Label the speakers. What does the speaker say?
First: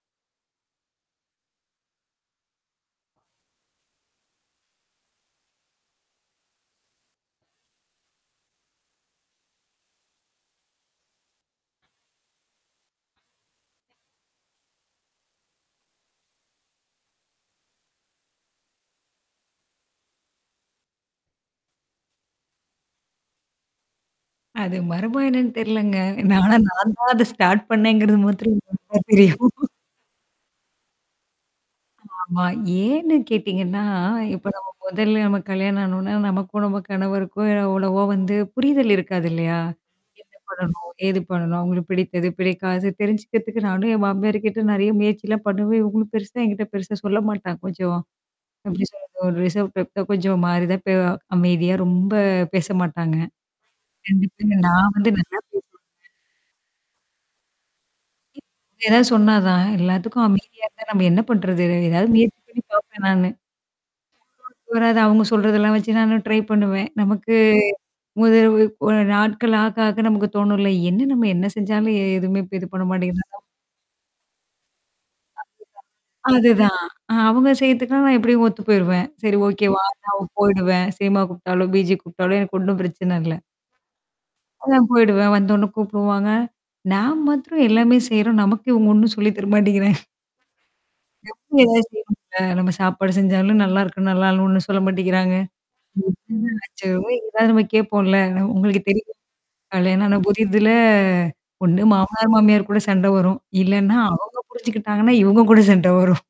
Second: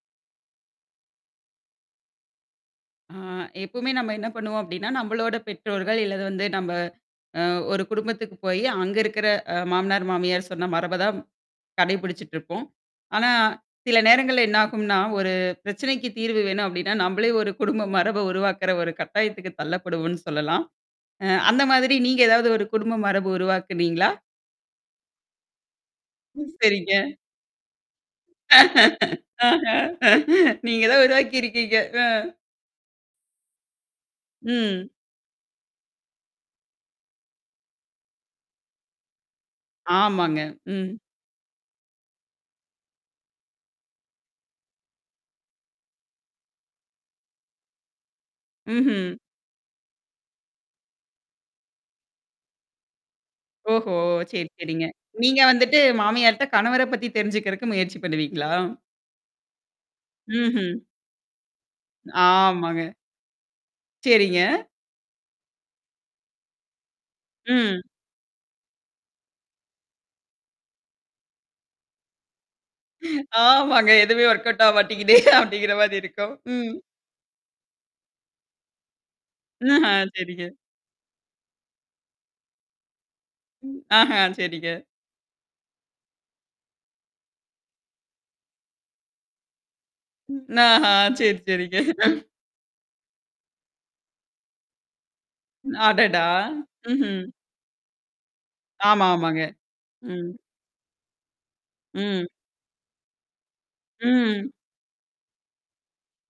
Speaker 1: ஆ, எப்பவுமே நம்ம என்ன பண்ணுவோம் அப்பிடின்னா, நம்பளோட பெற்றோர்கள் இல்லது வந்து நம்ப அ ஒரு குடும்பத்துக்கு போயி அங்க இருக்கிற அ மாமனார், மாமியார் சொன்ன மரப தான். கடைபிடிச்சுட்டு இருப்போம். ஆனா, சில நேரங்கள்ல என்னாகும்ன்னா, ஒரு பிரச்சனைக்கு தீர்வு வேணும் அப்பிடின்னா, நம்பளே ஒரு குடும்ப மரப உருவாக்குற ஒரு கட்டாயத்துக்கு தள்ளப்படுவோம்ன்னு சொல்லலாம். அ அந்த மாதிரி நீங்க ஏதாவது ஒரு குடும்ப மரபு உருவாக்குனீங்களா?
Speaker 2: அது மர்மம் என்னான்னு தெரியலங்க.
Speaker 1: ம்.
Speaker 2: ஆனா, நான்
Speaker 1: சரிங்க.
Speaker 2: தான் அத ஸ்டார்ட் பண்ணேங்கிறது மாத்திரம் நல்லா தெரியும்
Speaker 1: நீங்க தான் உருவாக்கிிருக்கீங்க. அ.
Speaker 2: ஆமா ஏன்னு கேட்டீங்கன்னா, இப்ப நம்ம
Speaker 1: ம்.
Speaker 2: மொதல்ல நம்ம கல்யாணம் ஆனோன்ன, நமக்கோ! நம்ம கணவருக்கோ! எவ்வளவோ வந்து புரிதல் இருக்காது இல்லயா! என்னா
Speaker 1: ஆமாங்க.
Speaker 2: பண்ணணும்?
Speaker 1: ம்.
Speaker 2: ஏது பண்ணணும்? அவுங்களுக்கு பிடித்தது, பிடிக்காதது தெரிஞ்சுக்கிறதுக்கு நானும் என் மாமியாருக்கிட்ட நெறைய முயற்சிலாம் பண்ணுவேன். இவுங்களும் பெருசா என்கிட்ட பெருசா சொல்ல மாட்டாங்க. கொஞ்சோம் எப்பிடி
Speaker 1: ம்ஹ்ம்.
Speaker 2: சொல்றது? ஒரு ரிசர்வ் டைப் தான் கொஞ்சம் மாரிதான் பே அமைதியா ரொம்ப பேச மாட்டாங்க.
Speaker 1: ஓஹோ! சரி
Speaker 2: கண்டிப்பாங்க.
Speaker 1: சரிங்க.
Speaker 2: நான் வந்து நல்லா
Speaker 1: நீங்க வந்துட்டு
Speaker 2: பேசுவேங்க
Speaker 1: மாமியார்ட்ட, கணவர பத்தி தெரிஞ்சுக்கிறக்கு முயற்சி பண்ணுவீங்களா?
Speaker 2: இவுங்க ஏதாவது சொன்னாா தான். எல்லாத்துக்கும் அமைதியா
Speaker 1: ம்ஹ்ம்.
Speaker 2: இருந்தா நம்ப என்னா பண்றது? எதா ஏதாவது முயற்சி பண்ணி
Speaker 1: ஆமாங்க.
Speaker 2: பாப்பேன் நானு.
Speaker 1: சரிங்க.
Speaker 2: இவராது அவுங்க சொல்றதெல்லாம் வச்சு நானும் ட்ரை பண்ணுவேன். நமக்கு.
Speaker 1: ம்.
Speaker 2: முதல் இரவு போன நாட்கள் ஆக ஆக நமக்கு தோணும்ல! என்னா நம்ம என்னா செஞ்சாலும் எ எதுமே இது பண்ண மாட்டேங்கிறாங்க?
Speaker 1: ஆமாங்க. எதுவுமே ஒர்க் அவுட் ஆவ மாட்டேங்கிதே! அப்பிடிங்கிற மாரி இருக்கும்.
Speaker 2: அதுதான்
Speaker 1: ம்.
Speaker 2: அதுதான், அ அவுங்க செய்யுறதுக்கெல்லாம் நான் எப்பிடியும் ஒத்து போயிருவேன். சரி ஓகே
Speaker 1: ம்ஹ், ஆ,
Speaker 2: வான்னா, வு
Speaker 1: சரிங்க.
Speaker 2: போயிடுவேன். சினிமா கூப்டாலும்! பீச்சுக்கு கூப்ப்ட்டாலும்! எனக்கு ஒண்ணும் பிரச்சனை இல்ல.
Speaker 1: ம். ஆஹா! சரிங்க.
Speaker 2: அதான் போயிடுவேன். வந்தவுன்ன கூப்படுவாங்க. நாம் மாத்திரம் எல்லாமே செய்றோம். நமக்கு இவுங்க ஒன்னும் சொல்லி தர மாாட்டேங்கிறாங்க.
Speaker 1: ம், ந ஹ சரி,
Speaker 2: நம்மளும்
Speaker 1: சரிங்க
Speaker 2: ஏதாவது செய்யனும்ல. நம்ம சாப்பாடு செஞ்சாலும், "நல்லா இருக்கு! நல்லா இல்ல!" ஒண்ணும் சொல்ல மாட்டேக்கிறாங்க.
Speaker 1: ம். அடடா!
Speaker 2: எத்தன லச்சமோ
Speaker 1: ம்ஹ்ம்.
Speaker 2: இது தான் நம்ம கேப்போம்ல! நம் உங்களுக்கு தெரி
Speaker 1: ஆமா ஆமாங்க.
Speaker 2: கல்யாணம் ஆன
Speaker 1: ம்.
Speaker 2: புதிதுல ஒண்ணு
Speaker 1: ம்.
Speaker 2: மாமனார், மாமியார் கூட சண்ட வரும். இல்லன்னா அவுங்க
Speaker 1: ம்.
Speaker 2: புரிஞ்சுக்கிட்டாங்கன்னா, இவுங்க கூட சண்ட வரும்.